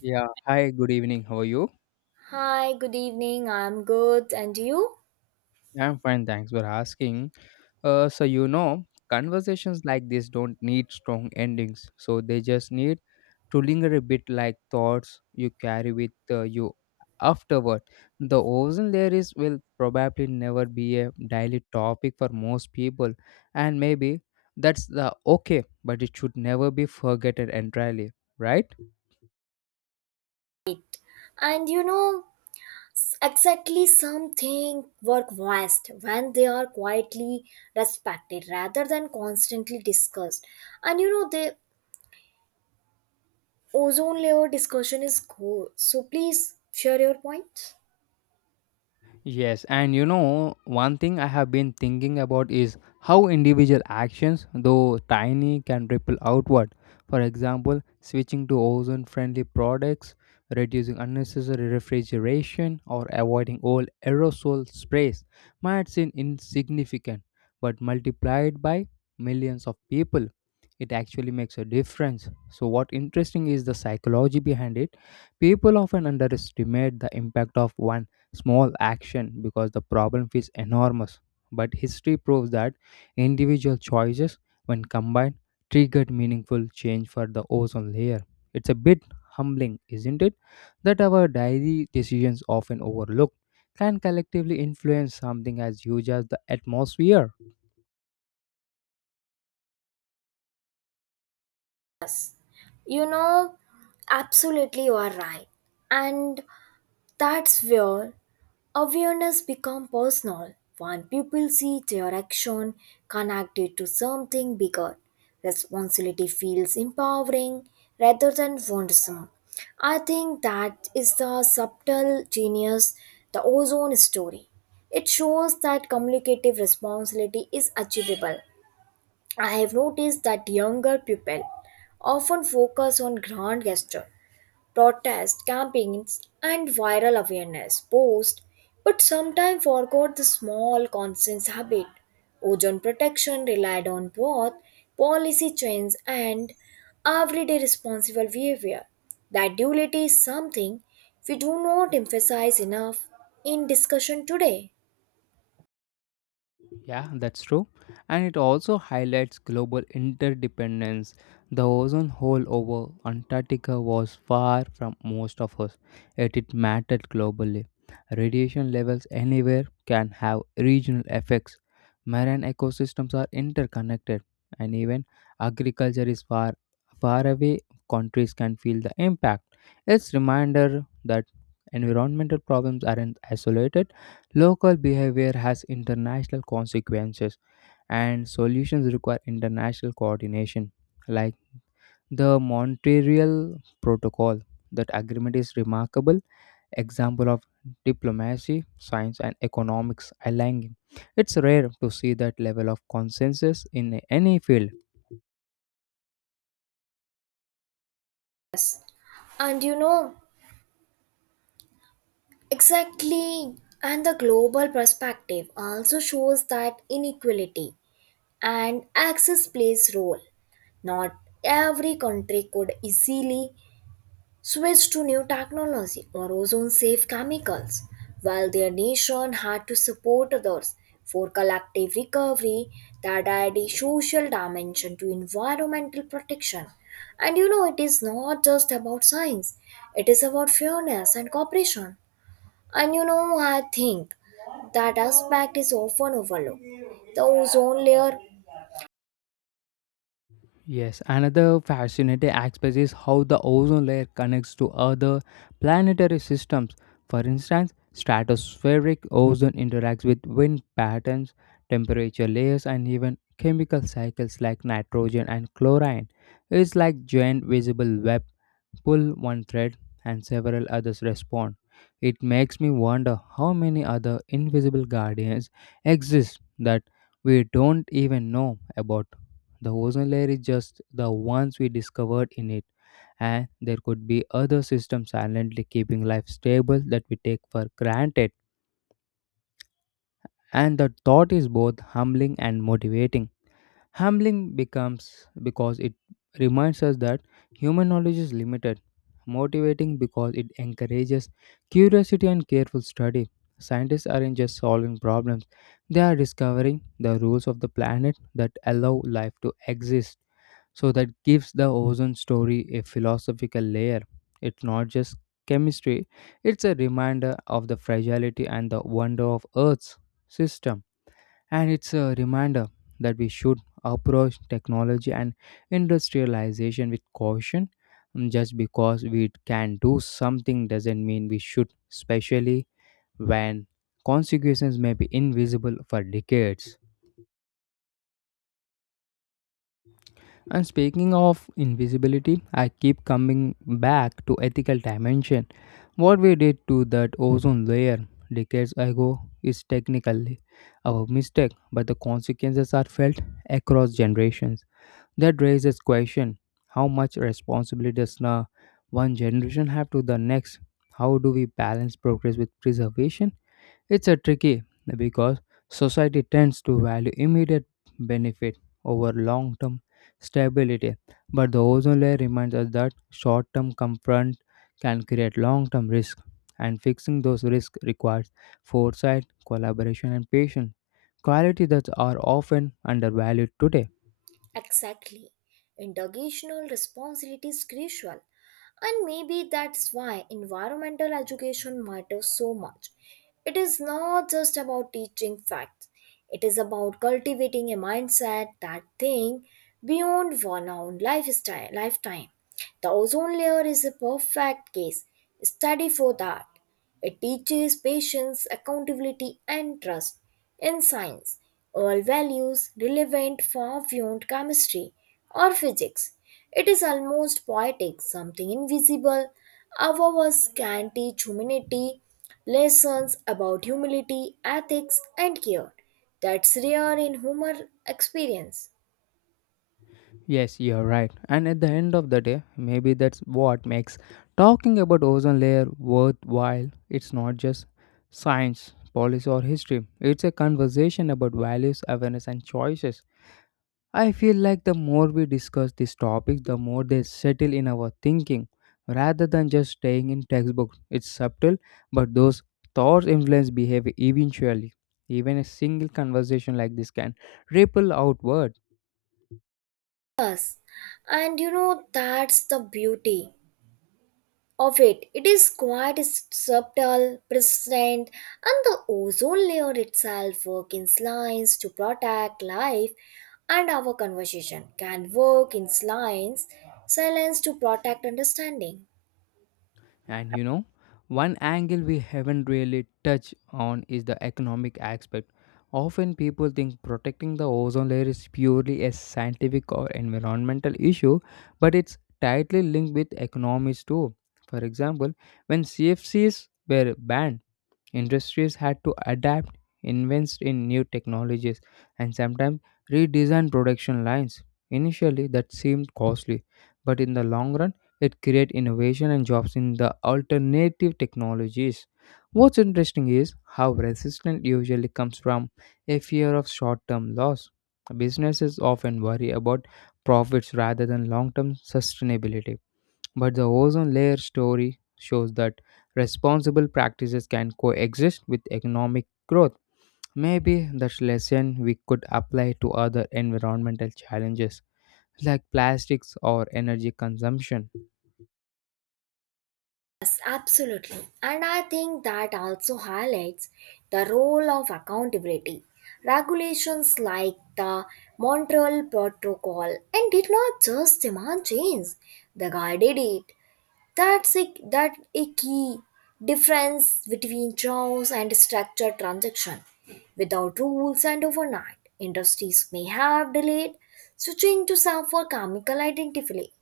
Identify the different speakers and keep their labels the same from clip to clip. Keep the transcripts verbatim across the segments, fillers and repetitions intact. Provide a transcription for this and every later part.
Speaker 1: Yeah, hi, good evening. How are you?
Speaker 2: Hi, good evening. I'm good. And you?
Speaker 1: I'm fine, thanks for asking. Uh, so, you know, conversations like this don't need strong endings, so they just need to linger a bit like thoughts you carry with uh, you afterward. The ozone layer is will probably never be a daily topic for most people, and maybe that's the okay, but it should never be forgotten entirely, right?
Speaker 2: And you know, exactly, something work best when they are quietly respected rather than constantly discussed. And you know, the ozone layer discussion is good. So please share your points.
Speaker 1: Yes, and you know, one thing I have been thinking about is how individual actions, though tiny, can ripple outward. For example, switching to ozone friendly products, reducing unnecessary refrigeration, or avoiding old aerosol sprays might seem insignificant, but multiplied by millions of people, it actually makes a difference. So, what interesting is the psychology behind it. People often underestimate the impact of one small action because the problem feels enormous. But history proves that individual choices, when combined, triggered meaningful change for the ozone layer. It's a bit humbling, isn't it, that our daily decisions often overlooked can collectively influence something as huge as the atmosphere.
Speaker 2: You know, absolutely you are right. And that's where awareness becomes personal when people see their action connected to something bigger. Responsibility feels empowering rather than burdensome. I think that is the subtle genius, the ozone story. It shows that communicative responsibility is achievable. I have noticed that younger people often focus on grand gesture protest campaigns, and viral awareness posts, but sometimes forgot the small constant habit. Ozone protection relied on both policy change and everyday responsible behavior. That duality is something we do not emphasize enough in discussion today.
Speaker 1: Yeah, that's true. And it also highlights global interdependence. The ozone hole over Antarctica was far from most of us, yet it mattered globally. Radiation levels anywhere can have regional effects. Marine ecosystems are interconnected, and even agriculture is far, far away. Countries can feel the impact. It's reminder that environmental problems aren't isolated. Local behavior has international consequences, and solutions require international coordination. Like the Montreal Protocol, that agreement is remarkable example of diplomacy, science, and economics aligning. It's rare to see that level of consensus in any field.
Speaker 2: And you know, exactly, and the global perspective also shows that inequality and access plays role. Not every country could easily switch to new technology or ozone safe chemicals while their nation had to support others for collective recovery. That add a social dimension to environmental protection, and you know it is not just about science, it is about fairness and cooperation. And you know, I think that aspect is often overlooked, the ozone layer.
Speaker 1: Yes, another fascinating aspect is how the ozone layer connects to other planetary systems. For instance, stratospheric ozone interacts with wind patterns, temperature layers, and even chemical cycles like nitrogen and chlorine. It's like giant visible web, pull one thread and several others respond. It makes me wonder how many other invisible guardians exist that we don't even know about. The ozone layer is just the ones we discovered in it, and there could be other systems silently keeping life stable that we take for granted. And the thought is both humbling and motivating. Humbling becomes because it reminds us that human knowledge is limited, motivating because it encourages curiosity and careful study. Scientists aren't just solving problems, they are discovering the rules of the planet that allow life to exist. So, that gives the ozone story a philosophical layer. It's not just chemistry, it's a reminder of the fragility and the wonder of Earth's system. And it's a reminder that we should approach technology and industrialization with caution. Mm, Just because we can do something doesn't mean we should, especially when consequences may be invisible for decades. And speaking of invisibility, I keep coming back to ethical dimension. What we did to that ozone layer decades ago is technically our mistake, but the consequences are felt across generations. That raises question: How much responsibility does now one generation have to the next? How do we balance progress with preservation? It's a tricky because society tends to value immediate benefit over long-term stability, but the ozone layer reminds us that short-term confront can create long-term risk, and fixing those risks requires foresight, collaboration, and patience quality that are often undervalued today.
Speaker 2: Exactly. Intergenerational responsibility is crucial, and maybe that's why environmental education matters so much. It is not just about teaching facts, it is about cultivating a mindset that thinks beyond one own lifestyle, lifetime. The ozone layer is a perfect case study for that. It teaches patience, accountability, and trust. In science, all values relevant far beyond chemistry or physics. It is almost poetic, something invisible. Ours can teach humanity lessons about humility, ethics, and care. That's rare in human experience.
Speaker 1: Yes, you're right. And at the end of the day, maybe that's what makes talking about ozone layer worthwhile. It's not just science, policy or history. It's a conversation about values, awareness and choices. I feel like the more we discuss these topics, the more they settle in our thinking rather than just staying in textbooks. It's subtle, but those thoughts influence behavior eventually. Even a single conversation like this can ripple outward.
Speaker 2: Yes, and you know that's the beauty of it. It is quite subtle, present, and the ozone layer itself work in lines to protect life, and our conversation can work in lines, silence to protect understanding.
Speaker 1: And you know, one angle we haven't really touched on is the economic aspect. Often people think protecting the ozone layer is purely a scientific or environmental issue, but it's tightly linked with economics too. For example, when C F Cs were banned, industries had to adapt, invest in new technologies, and sometimes redesign production lines. Initially, that seemed costly, but in the long run, it created innovation and jobs in the alternative technologies. What's interesting is how resistance usually comes from a fear of short term loss. Businesses often worry about profits rather than long term sustainability. But the ozone layer story shows that responsible practices can coexist with economic growth. Maybe that lesson we could apply to other environmental challenges like plastics or energy consumption.
Speaker 2: Yes, absolutely. And I think that also highlights the role of accountability. Regulations like the Montreal Protocol and did not just demand change, they guided it. That's a, that a key difference between chaos and structured transaction. Without rules and overnight, industries may have delayed switching to some for chemical identity,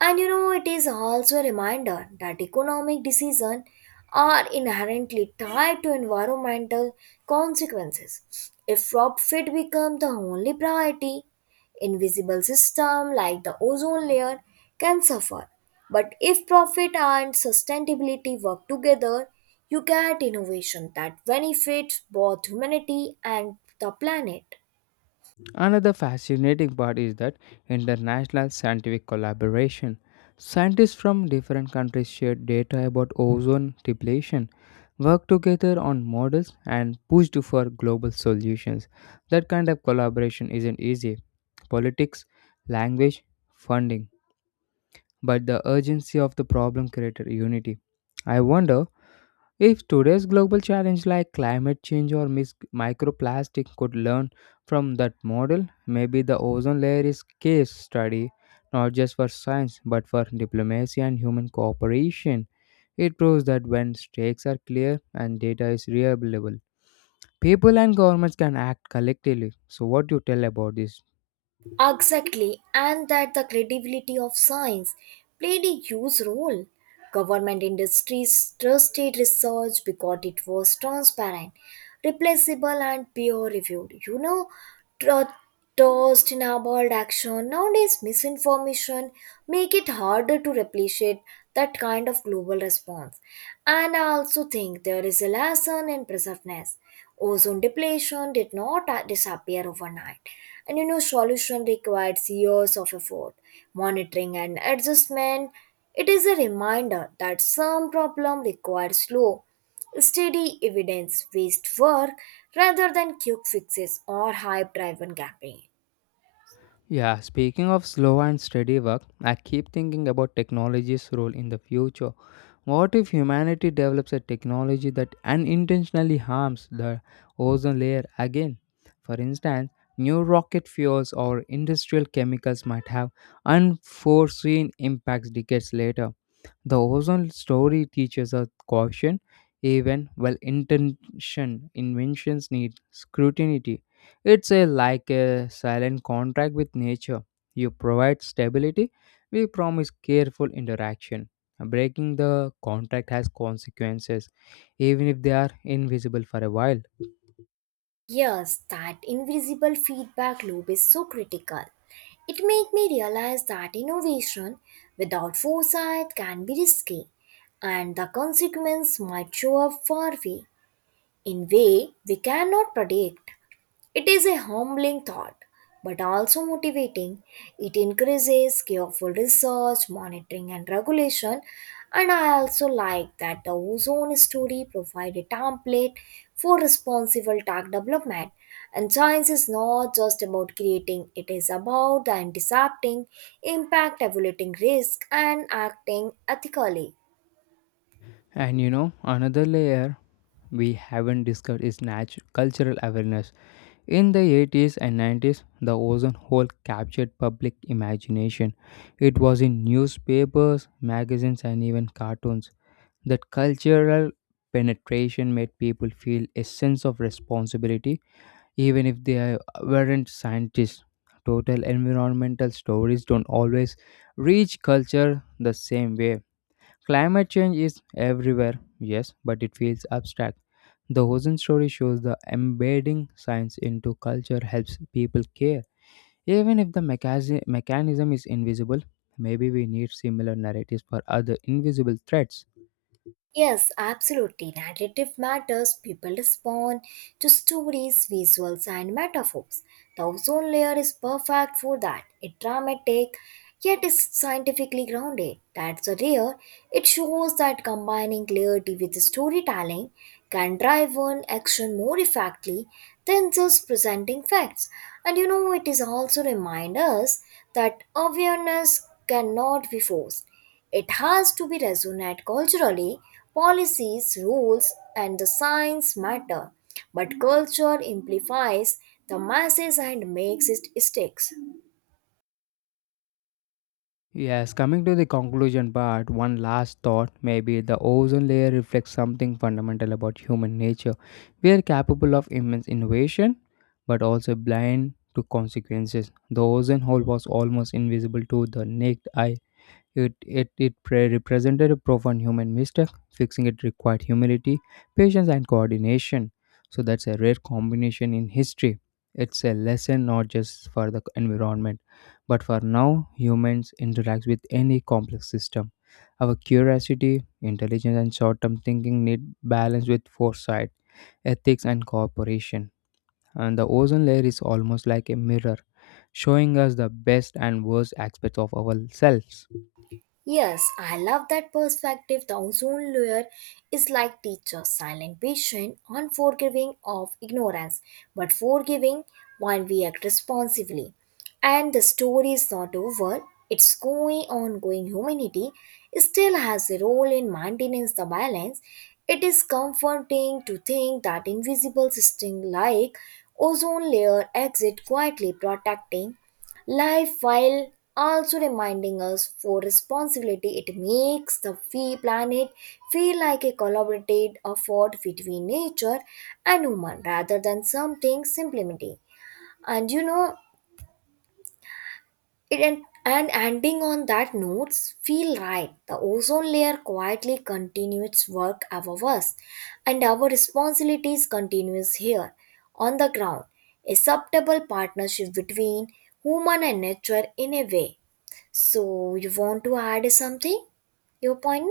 Speaker 2: and you know, it is also a reminder that economic decisions are inherently tied to environmental consequences. If profit becomes the only priority, invisible systems like the ozone layer can suffer. But if profit and sustainability work together, you get innovation that benefits both humanity and the planet.
Speaker 1: Another fascinating part is that international scientific collaboration. Scientists from different countries share data about ozone depletion, work together on models, and pushed for global solutions. That kind of collaboration isn't easy, politics, language, funding, but the urgency of the problem created unity. I wonder if today's global challenge like climate change or mis- microplastic could learn from that model. Maybe the ozone layer is case study not just for science but for diplomacy and human cooperation. It proves that when stakes are clear and data is reliable, people and governments can act collectively. So what do you tell about this?
Speaker 2: Exactly, and that the credibility of science played a huge role. Government industries trusted research because it was transparent, replaceable, and peer reviewed. You know, tr- trust in about action. Nowadays, misinformation make it harder to replicate that kind of global response. And I also think there is a lesson in preservedness. Ozone depletion did not uh, disappear overnight, and you know, solution requires years of effort, monitoring, and adjustment. It is a reminder that some problem requires slow, steady, evidence-based work rather than quick fixes or hype-driven campaign.
Speaker 1: Yeah, speaking of slow and steady work, I keep thinking about technology's role in the future. What if humanity develops a technology that unintentionally harms the ozone layer again? For instance, new rocket fuels or industrial chemicals might have unforeseen impacts decades later. The ozone story teaches us caution, even well intentioned inventions need scrutiny. It's a, like a silent contract with nature. You provide stability, we promise careful interaction. Breaking the contract has consequences, even if they are invisible for a while.
Speaker 2: Yes, that invisible feedback loop is so critical. It made me realize that innovation without foresight can be risky, and the consequence might show up far away in way we cannot predict. It is a humbling thought, but also motivating. It increases careful research, monitoring, and regulation. And I also like that the ozone study provides a template for responsible tech development. And science is not just about creating, it is about the intercepting, impact evaluating risk, and acting ethically.
Speaker 1: And you know, another layer we haven't discussed is natural cultural awareness. In the eighties and nineties, the ozone hole captured public imagination. It was in newspapers, magazines, and even cartoons. That cultural penetration made people feel a sense of responsibility, even if they are- weren't scientists. Total environmental stories don't always reach culture the same way. Climate change is everywhere, yes, but it feels abstract. The Ocean Story shows the embedding science into culture helps people care. Even if the mechasi- mechanism is invisible, maybe we need similar narratives for other invisible threats.
Speaker 2: Yes, absolutely. Narrative matters. People respond to stories, visuals, and metaphors. The ozone layer is perfect for that. It's dramatic, yet is scientifically grounded. That's a rare. It shows that combining clarity with storytelling can drive an action more effectively than just presenting facts. And you know, it is also remind us that awareness cannot be forced. It has to be resonate culturally. Policies, rules, and the science matter, but culture amplifies the masses and makes it sticks.
Speaker 1: Yes, coming to the conclusion part, one last thought maybe the ozone layer reflects something fundamental about human nature. We are capable of immense innovation, but also blind to consequences. The ozone hole was almost invisible to the naked eye. It, it, it pre- represented a profound human mistake. Fixing it required humility, patience, and coordination. So that's a rare combination in history. It's a lesson not just for the environment, but for now, humans interact with any complex system. Our curiosity, intelligence, and short term thinking need balance with foresight, ethics, and cooperation. And the ozone layer is almost like a mirror, showing us the best and worst aspects of ourselves.
Speaker 2: Yes, I love that perspective. The ozone layer is like teacher, silent, patient, unforgiving of ignorance, but forgiving when we act responsibly. And the story is not over. It's going ongoing. Humanity still has a role in maintaining the balance. It is comforting to think that invisible system like ozone layer exit quietly protecting life while also reminding us for responsibility. It makes the fee planet feel like a collaborative effort between nature and human rather than something simply. And you know it, and, and ending on that notes feel right. The ozone layer quietly continues its work above us, and our responsibilities continues here on the ground, a acceptable partnership between human and nature in a way. So, you want to add something? Your point?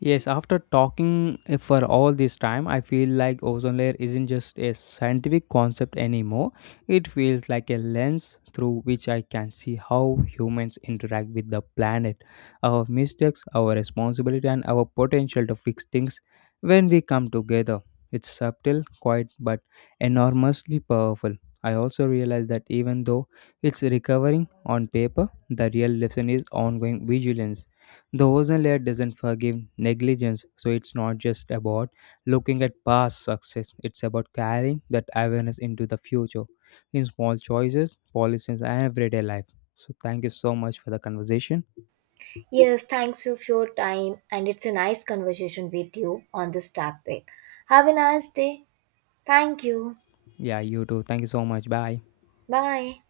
Speaker 1: Yes, after talking eh, for all this time, I feel like ozone layer isn't just a scientific concept anymore. It feels like a lens through which I can see how humans interact with the planet, our mistakes, our responsibility, and our potential to fix things when we come together. It's subtle, quiet, but enormously powerful. I also realize that even though it's recovering on paper, the real lesson is ongoing vigilance. The ozone layer doesn't forgive negligence, so it's not just about looking at past success, it's about carrying that awareness into the future in small choices, policies, and everyday life. So, thank you so much for the conversation.
Speaker 2: Yes, thanks for your time, and it's a nice conversation with you on this topic. Have a nice day. Thank you.
Speaker 1: Yeah, you too. Thank you so much. Bye.
Speaker 2: Bye.